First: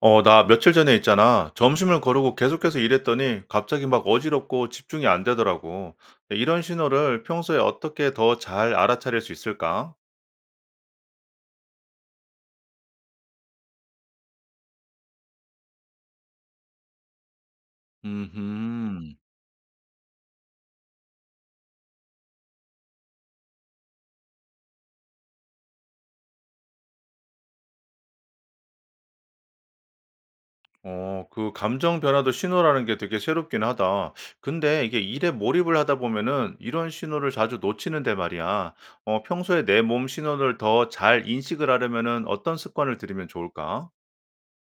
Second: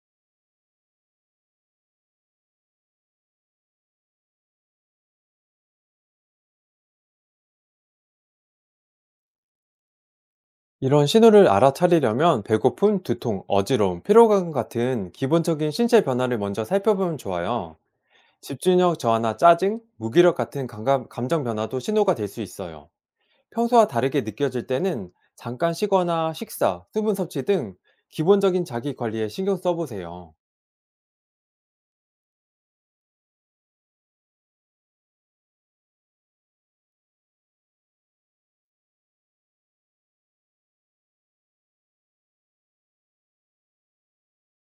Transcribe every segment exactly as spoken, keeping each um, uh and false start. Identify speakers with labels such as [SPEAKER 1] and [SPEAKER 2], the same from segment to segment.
[SPEAKER 1] 어, 나 며칠 전에 있잖아. 점심을 거르고 계속해서 일했더니 갑자기 막 어지럽고 집중이 안 되더라고. 근데 이런 신호를 평소에 어떻게 더 잘 알아차릴 수 있을까?
[SPEAKER 2] 이런 신호를 알아차리려면 배고픔, 두통, 어지러움, 피로감 같은 기본적인 신체 변화를 먼저 살펴보면 좋아요. 집중력
[SPEAKER 1] 음,
[SPEAKER 2] 저하나 짜증, 무기력 같은 감감, 정 변화도 신호가 될 수 있어요. 평소와 다르게 느껴질 때는 잠깐 쉬거나 식사, 수분 섭취 등 기본적인 자기 관리에 신경 써보세요.
[SPEAKER 1] 어, 그 감정 변화도 신호라는 게 되게 새롭긴 하다. 근데 이게 일에 몰입을 하다 보면은 이런 신호를 자주 놓치는데 말이야. 어, 평소에 내 몸 신호를 더 잘 인식을 하려면은 어떤 습관을 들이면 좋을까?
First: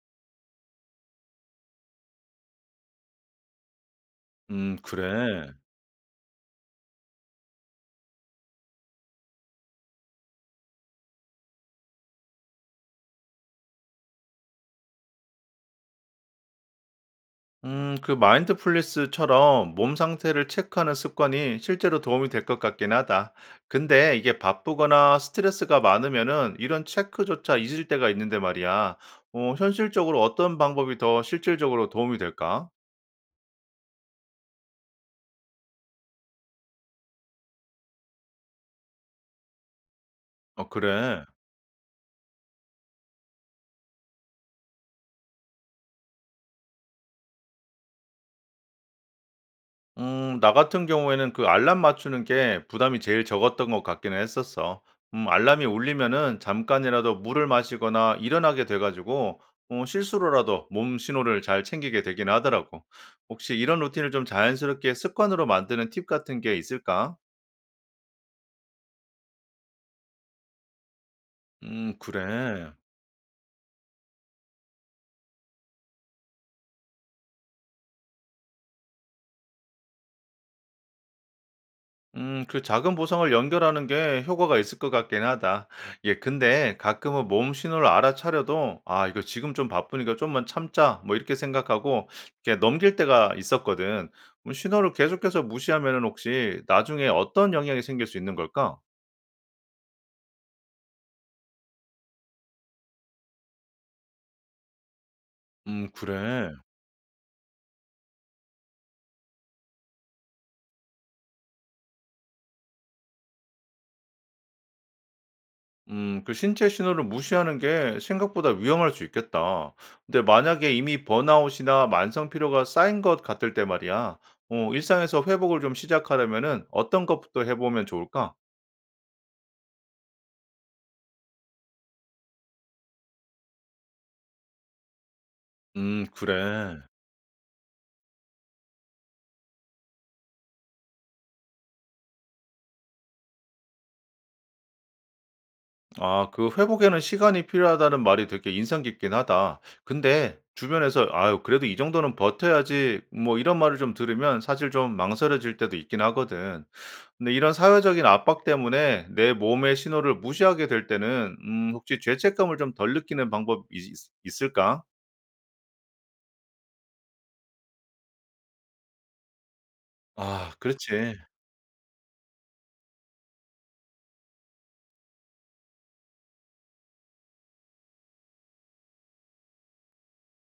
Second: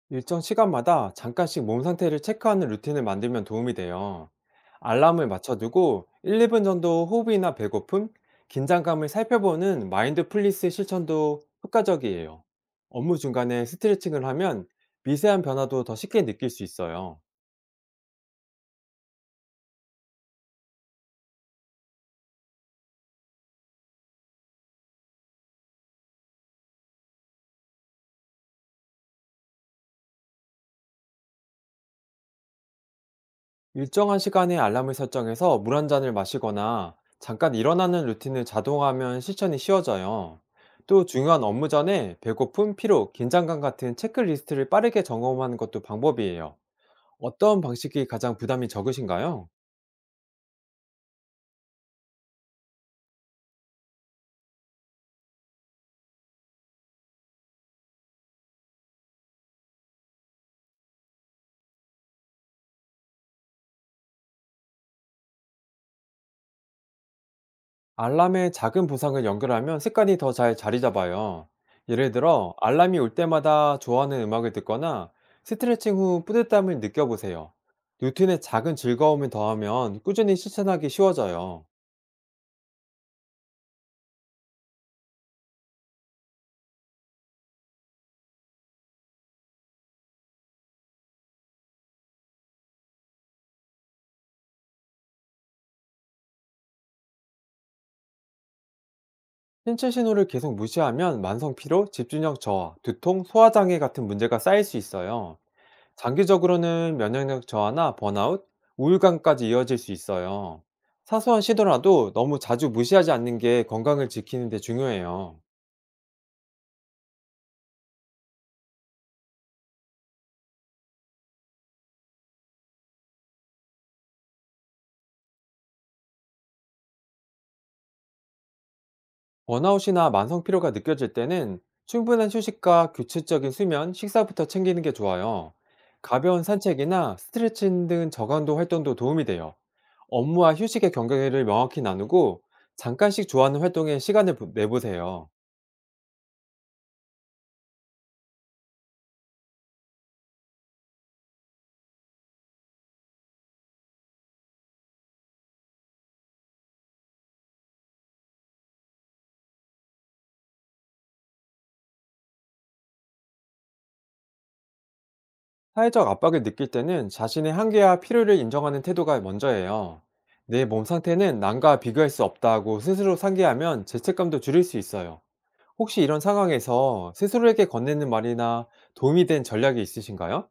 [SPEAKER 2] 일정 시간마다 잠깐씩 몸 상태를 체크하는 루틴을 만들면 도움이 돼요.
[SPEAKER 1] 음,
[SPEAKER 2] 알람을
[SPEAKER 1] 그래.
[SPEAKER 2] 맞춰두고 일, 이 분 정도 호흡이나 배고픔, 긴장감을 살펴보는 마인드풀리스 실천도 효과적이에요. 업무 중간에 스트레칭을 하면 미세한 변화도 더 쉽게 느낄 수 있어요.
[SPEAKER 1] 음, 그 마인드풀니스처럼 몸 상태를 체크하는 습관이 실제로 도움이 될 것 같긴 하다. 근데 이게 바쁘거나 스트레스가 많으면은 이런 체크조차 잊을 때가 있는데 말이야. 어, 현실적으로 어떤 방법이 더 실질적으로 도움이 될까?
[SPEAKER 2] 일정한 시간에 알람을 설정해서 물 한 잔을 마시거나 잠깐 일어나는 루틴을 자동화하면 실천이 쉬워져요.
[SPEAKER 1] 어,
[SPEAKER 2] 또
[SPEAKER 1] 그래.
[SPEAKER 2] 중요한 업무 전에 배고픔, 피로, 긴장감 같은 체크리스트를 빠르게 점검하는 것도 방법이에요. 어떤 방식이 가장 부담이 적으신가요?
[SPEAKER 1] 음, 나 같은 경우에는 그 알람 맞추는 게 부담이 제일 적었던 것 같기는 했었어. 음, 알람이 울리면은 잠깐이라도 물을 마시거나 일어나게 돼 가지고 어 실수로라도 몸 신호를 잘 챙기게 되긴 하더라고. 혹시 이런 루틴을 좀 자연스럽게 습관으로 만드는 팁 같은 게 있을까?
[SPEAKER 2] 알람에 작은 보상을 연결하면 습관이 더 잘 자리 잡아요.
[SPEAKER 1] 음,
[SPEAKER 2] 예를 들어
[SPEAKER 1] 그래.
[SPEAKER 2] 알람이 올 때마다 좋아하는 음악을 듣거나 스트레칭 후 뿌듯함을 느껴보세요. 루틴에 작은 즐거움을 더하면 꾸준히 실천하기 쉬워져요.
[SPEAKER 1] 음, 그 작은 보상을 연결하는 게 효과가 있을 것 같긴 하다. 예, 근데 가끔은 몸 신호를 알아차려도, 아, 이거 지금 좀 바쁘니까 좀만 참자, 뭐 이렇게 생각하고, 이렇게 넘길 때가 있었거든. 음, 신호를 계속해서 무시하면은 혹시 나중에 어떤 영향이 생길 수 있는 걸까?
[SPEAKER 2] 신체 신호를 계속 무시하면 만성 피로, 집중력 저하, 두통, 소화장애 같은 문제가 쌓일 수 있어요.
[SPEAKER 1] 음, 그래.
[SPEAKER 2] 장기적으로는 면역력 저하나 번아웃, 우울감까지 이어질 수 있어요. 사소한 시도라도 너무 자주 무시하지 않는 게 건강을 지키는 데 중요해요.
[SPEAKER 1] 음, 그 신체 신호를 무시하는 게 생각보다 위험할 수 있겠다. 근데 만약에 이미 번아웃이나 만성 피로가 쌓인 것 같을 때 말이야. 어, 일상에서 회복을 좀 시작하려면은 어떤 것부터 해보면 좋을까?
[SPEAKER 2] 번아웃이나 만성 피로가 느껴질 때는 충분한 휴식과 규칙적인 수면, 식사부터 챙기는 게 좋아요.
[SPEAKER 1] 음,
[SPEAKER 2] 가벼운
[SPEAKER 1] 그래.
[SPEAKER 2] 산책이나 스트레칭 등 저강도 활동도 도움이 돼요. 업무와 휴식의 경계를 명확히 나누고 잠깐씩 좋아하는 활동에 시간을 부- 내보세요.
[SPEAKER 1] 아, 그 회복에는 시간이 필요하다는 말이 되게 인상 깊긴 하다. 근데 주변에서 아유, 그래도 이 정도는 버텨야지 뭐 이런 말을 좀 들으면 사실 좀 망설여질 때도 있긴 하거든. 근데 이런 사회적인 압박 때문에 내 몸의 신호를 무시하게 될 때는 음, 혹시 죄책감을 좀 덜 느끼는 방법이 있 있을까?
[SPEAKER 2] 사회적 압박을 느낄 때는 자신의 한계와 필요를 인정하는 태도가 먼저예요.
[SPEAKER 1] 아,
[SPEAKER 2] 내 몸
[SPEAKER 1] 그렇지.
[SPEAKER 2] 상태는 남과 비교할 수 없다고 스스로 상기하면 죄책감도 줄일 수 있어요. 혹시 이런 상황에서 스스로에게 건네는 말이나 도움이 된 전략이 있으신가요?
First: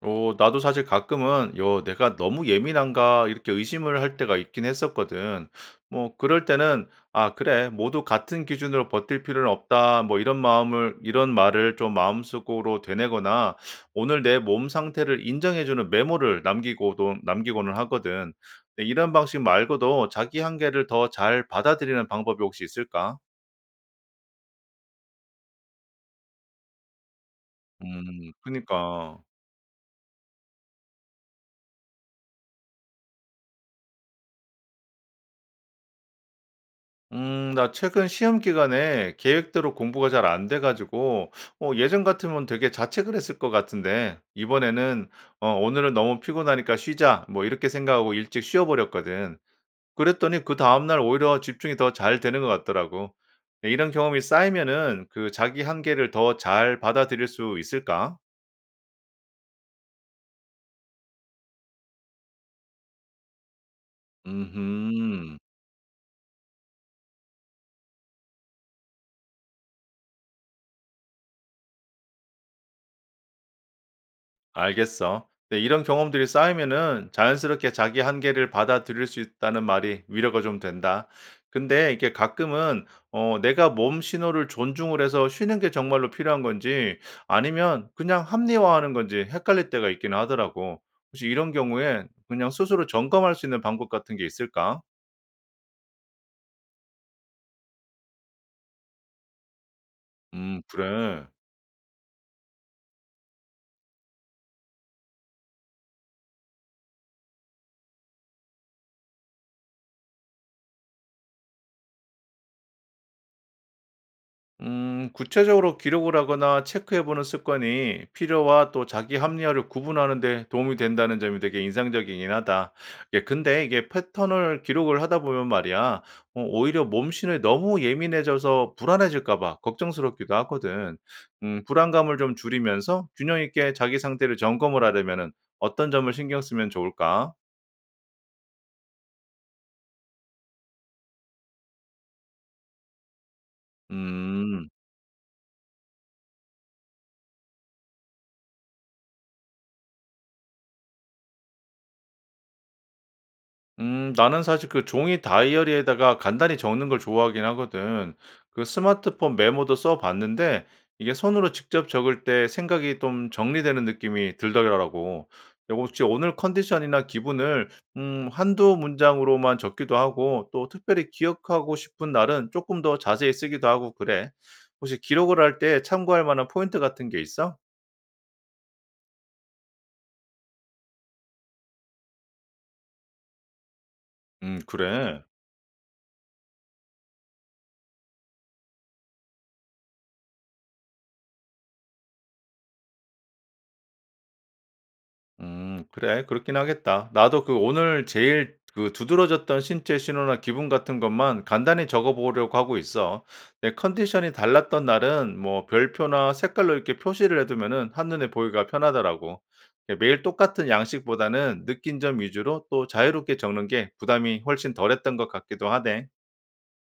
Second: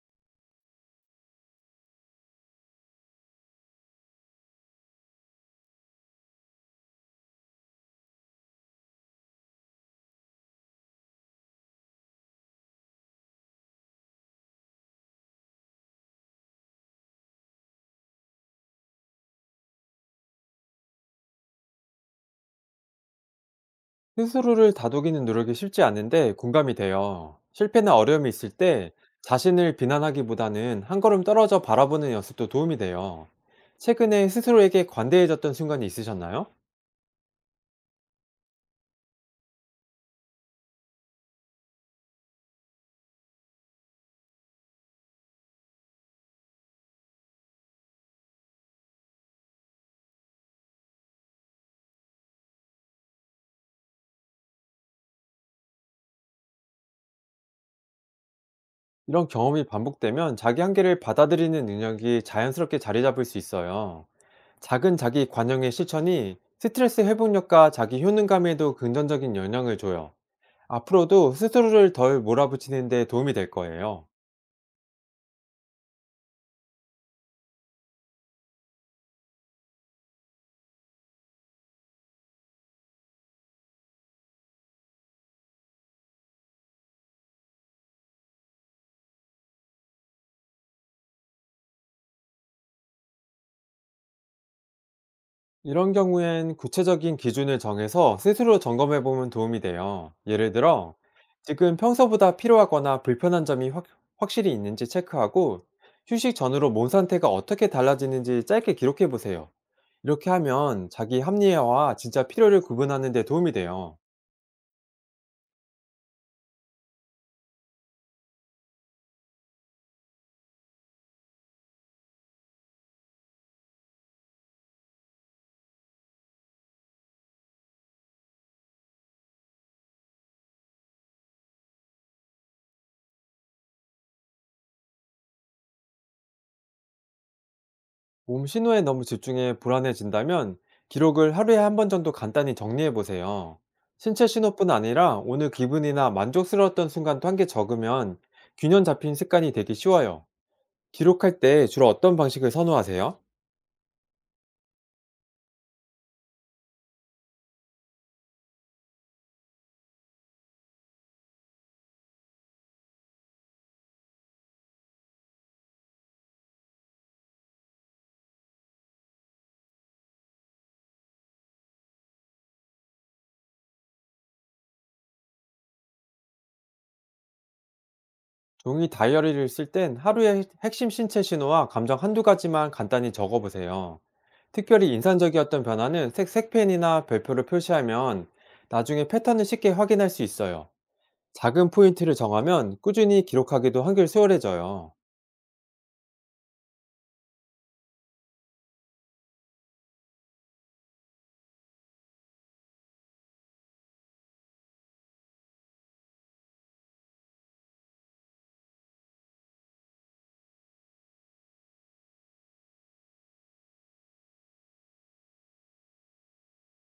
[SPEAKER 1] 어 나도 사실 가끔은 요 내가 너무 예민한가?' 이렇게 의심을 할 때가 있긴 했었거든. 뭐 그럴 때는 '아 그래. 모두 같은 기준으로 버틸 필요는 없다.' 뭐 이런 마음을 이런 말을 좀 마음속으로 되뇌거나 오늘 내 몸 상태를 인정해 주는 메모를 남기고도 남기고는 하거든. 근데 이런 방식 말고도 자기 한계를 더 잘 받아들이는 방법이 혹시 있을까?
[SPEAKER 2] 스스로를 다독이는 노력이 쉽지 않은데 공감이 돼요. 실패나 어려움이
[SPEAKER 1] 음,
[SPEAKER 2] 있을 때
[SPEAKER 1] 그니까.
[SPEAKER 2] 자신을 비난하기보다는 한 걸음 떨어져 바라보는 연습도 도움이 돼요. 최근에 스스로에게 관대해졌던 순간이 있으셨나요?
[SPEAKER 1] 음, 나 최근 시험 기간에 계획대로 공부가 잘 안 돼 가지고 어 예전 같으면 되게 자책을 했을 것 같은데 이번에는 어 '오늘은 너무 피곤하니까 쉬자.' 뭐 이렇게 생각하고 일찍 쉬어 버렸거든. 그랬더니 그다음 날 오히려 집중이 더 잘 되는 것 같더라고. 네, 이런 경험이 쌓이면은 그 자기 한계를 더 잘 받아들일 수 있을까?
[SPEAKER 2] 이런 경험이 반복되면 자기 한계를 받아들이는 능력이 자연스럽게 자리 잡을 수 있어요. 작은 자기
[SPEAKER 1] 음흠.
[SPEAKER 2] 관용의 실천이 스트레스 회복력과 자기 효능감에도 긍정적인 영향을 줘요. 앞으로도 스스로를 덜 몰아붙이는 데 도움이 될 거예요.
[SPEAKER 1] 알겠어. 네, 이런 경험들이 쌓이면은 자연스럽게 자기 한계를 받아들일 수 있다는 말이 위로가 좀 된다. 근데 이게 가끔은 어, 내가 몸 신호를 존중을 해서 쉬는 게 정말로 필요한 건지 아니면 그냥 합리화하는 건지 헷갈릴 때가 있기는 하더라고. 혹시 이런 경우에 그냥 스스로 점검할 수 있는 방법 같은 게 있을까?
[SPEAKER 2] 이런 경우엔 구체적인 기준을 정해서 스스로 점검해 보면 도움이 돼요. 예를
[SPEAKER 1] 음,
[SPEAKER 2] 들어,
[SPEAKER 1] 그래.
[SPEAKER 2] 지금 평소보다 필요하거나 불편한 점이 확, 확실히 있는지 체크하고, 휴식 전후로 몸 상태가 어떻게 달라지는지 짧게 기록해 보세요. 이렇게 하면 자기 합리화와 진짜 필요를 구분하는 데 도움이 돼요.
[SPEAKER 1] 음, 구체적으로 기록을 하거나 체크해보는 습관이 필요와 또 자기 합리화를 구분하는 데 도움이 된다는 점이 되게 인상적이긴 하다. 예, 근데 이게 패턴을 기록을 하다 보면 말이야, 어, 오히려 몸신에 너무 예민해져서 불안해질까 봐 걱정스럽기도 하거든. 음, 불안감을 좀 줄이면서 균형 있게 자기 상태를 점검을 하려면은 어떤 점을 신경 쓰면 좋을까?
[SPEAKER 2] 몸 신호에 너무 집중해 불안해진다면 기록을 하루에 한 번 정도 간단히 정리해 보세요. 신체
[SPEAKER 1] 음.
[SPEAKER 2] 신호뿐 아니라 오늘 기분이나 만족스러웠던 순간도 한 개 적으면 균형 잡힌 습관이 되기 쉬워요. 기록할 때 주로 어떤 방식을 선호하세요?
[SPEAKER 1] 음, 나는 사실 그 종이 다이어리에다가 간단히 적는 걸 좋아하긴 하거든. 그 스마트폰 메모도 써 봤는데 이게 손으로 직접 적을 때 생각이 좀 정리되는 느낌이 들더라고. 근데 혹시 오늘 컨디션이나 기분을 음두 문장으로만 적기도 하고 또 특별히 기억하고 싶은 날은 조금 더 자세히 쓰기도 하고 그래. 혹시 기록을 할 때 참고할 만한 포인트 같은 게 있어?
[SPEAKER 2] 종이 다이어리를 쓸 땐 하루의 핵심 신체 신호와 감정 한두 가지만 간단히 적어 보세요.
[SPEAKER 1] 음,
[SPEAKER 2] 특별히
[SPEAKER 1] 그래.
[SPEAKER 2] 인상적이었던 변화는 색색펜이나 별표로 표시하면 나중에 패턴을 쉽게 확인할 수 있어요. 작은 포인트를 정하면 꾸준히 기록하기도 한결 수월해져요.
[SPEAKER 1] 음 그래. 그렇긴 하겠다. 나도 그 오늘 제일 그 두드러졌던 신체 신호나 기분 같은 것만 간단히 적어 보려고 하고 있어. 내 컨디션이 달랐던 날은 뭐 별표나 색깔로 이렇게 표시를 해 두면은 한눈에 보기가 편하더라고. 이렇게 매일 똑같은 양식보다는 느낀 점 위주로 또 자유롭게 적는 게 부담이 훨씬 덜했던 것 같기도 하네.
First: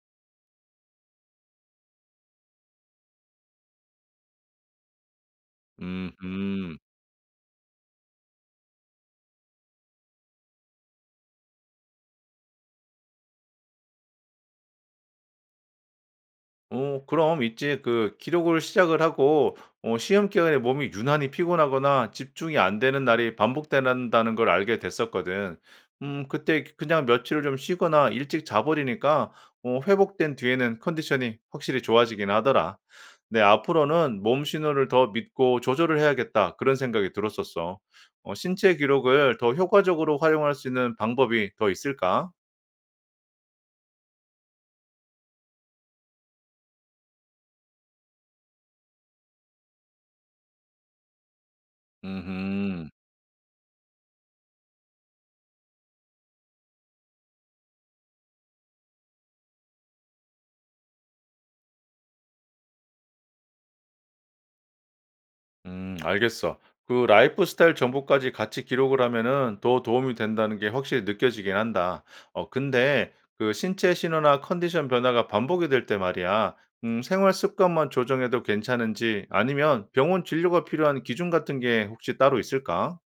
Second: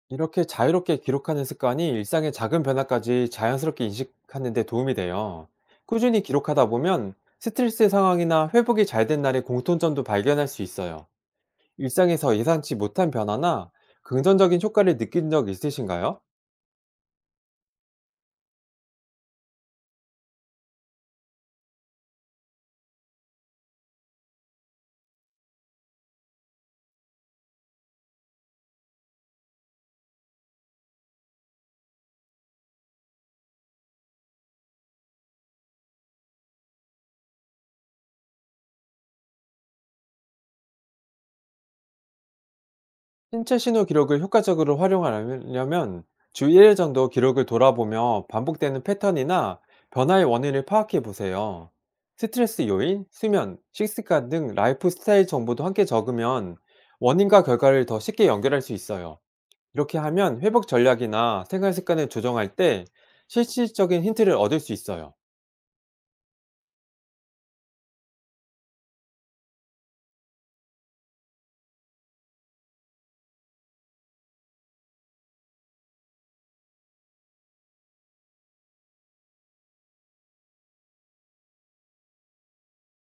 [SPEAKER 2] 이렇게 자유롭게 기록하는 습관이 일상의 작은 변화까지 자연스럽게 인식하는 데 도움이 돼요. 꾸준히 기록하다
[SPEAKER 1] 음음.
[SPEAKER 2] 보면 스트레스 상황이나 회복이 잘 된 날의 공통점도 발견할 수 있어요. 일상에서 예상치 못한 변화나 긍정적인 효과를 느낀 적 있으신가요?
[SPEAKER 1] 어 그럼 있지 그 기록을 시작을 하고 어 시험 기간에 몸이 유난히 피곤하거나 집중이 안 되는 날이 반복된다는 걸 알게 됐었거든. 음, 그때 그냥 며칠을 좀 쉬거나 일찍 자 버리니까 어 회복된 뒤에는 컨디션이 확실히 좋아지긴 하더라. 네, '앞으로는 몸 신호를 더 믿고 조절을 해야겠다.' 그런 생각이 들었었어. 어 신체 기록을 더 효과적으로 활용할 수 있는 방법이 더 있을까?
[SPEAKER 2] 신체 신호 기록을 효과적으로 활용하려면 주 일 일 정도 기록을 돌아보며 반복되는 패턴이나 변화의 원인을 파악해 보세요. 스트레스
[SPEAKER 1] 음흠.
[SPEAKER 2] 요인, 수면, 식습관 등 라이프 스타일 정보도 함께 적으면 원인과 결과를 더 쉽게 연결할 수 있어요. 이렇게 하면 회복 전략이나 생활 습관을 조정할 때 실질적인 힌트를 얻을 수 있어요.
[SPEAKER 1] 음, 알겠어. 그 라이프 스타일 정보까지 같이 기록을 하면은 더 도움이 된다는 게 확실히 느껴지긴 한다. 어, 근데 그 신체 신호나 컨디션 변화가 반복이 될 때 말이야. 음, 생활 습관만 조정해도 괜찮은지 아니면 병원 진료가 필요한 기준 같은 게 혹시 따로 있을까?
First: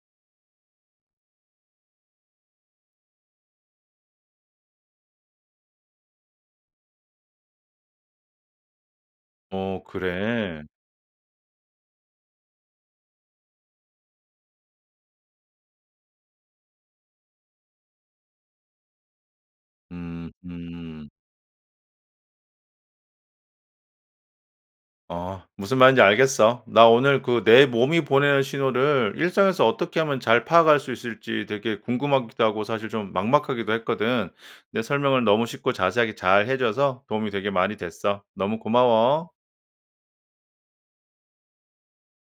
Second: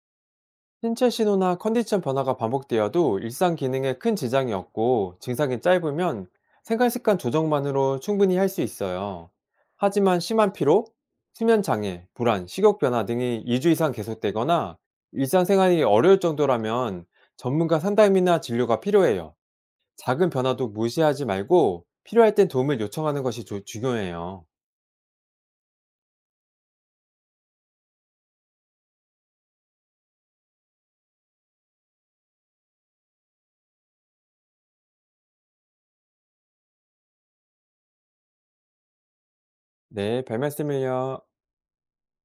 [SPEAKER 2] 신체 신호나 컨디션 변화가 반복되어도 일상 기능에 큰 지장이 없고 증상이 짧으면 생활 습관 조정만으로 충분히 할 수 있어요.
[SPEAKER 1] 어,
[SPEAKER 2] 하지만 심한
[SPEAKER 1] 그래.
[SPEAKER 2] 피로, 수면 장애, 불안, 식욕 변화 등이 이 주 이상 계속되거나 일상생활이 어려울 정도라면 전문가 상담이나 진료가 필요해요.
[SPEAKER 1] 음,
[SPEAKER 2] 작은 변화도
[SPEAKER 1] 음.
[SPEAKER 2] 무시하지 말고 필요할 땐 도움을 요청하는 것이 조- 중요해요.
[SPEAKER 1] 어 무슨 말인지 알겠어. 나 오늘 그 내 몸이 보내는 신호를 일상에서 어떻게 하면 잘 파악할 수 있을지 되게 궁금하기도 하고 사실 좀 막막하기도 했거든. 내 설명을 너무 쉽고 자세하게 잘 해줘서 도움이 되게 많이 됐어. 너무 고마워.
[SPEAKER 2] 네, 별 말씀을요.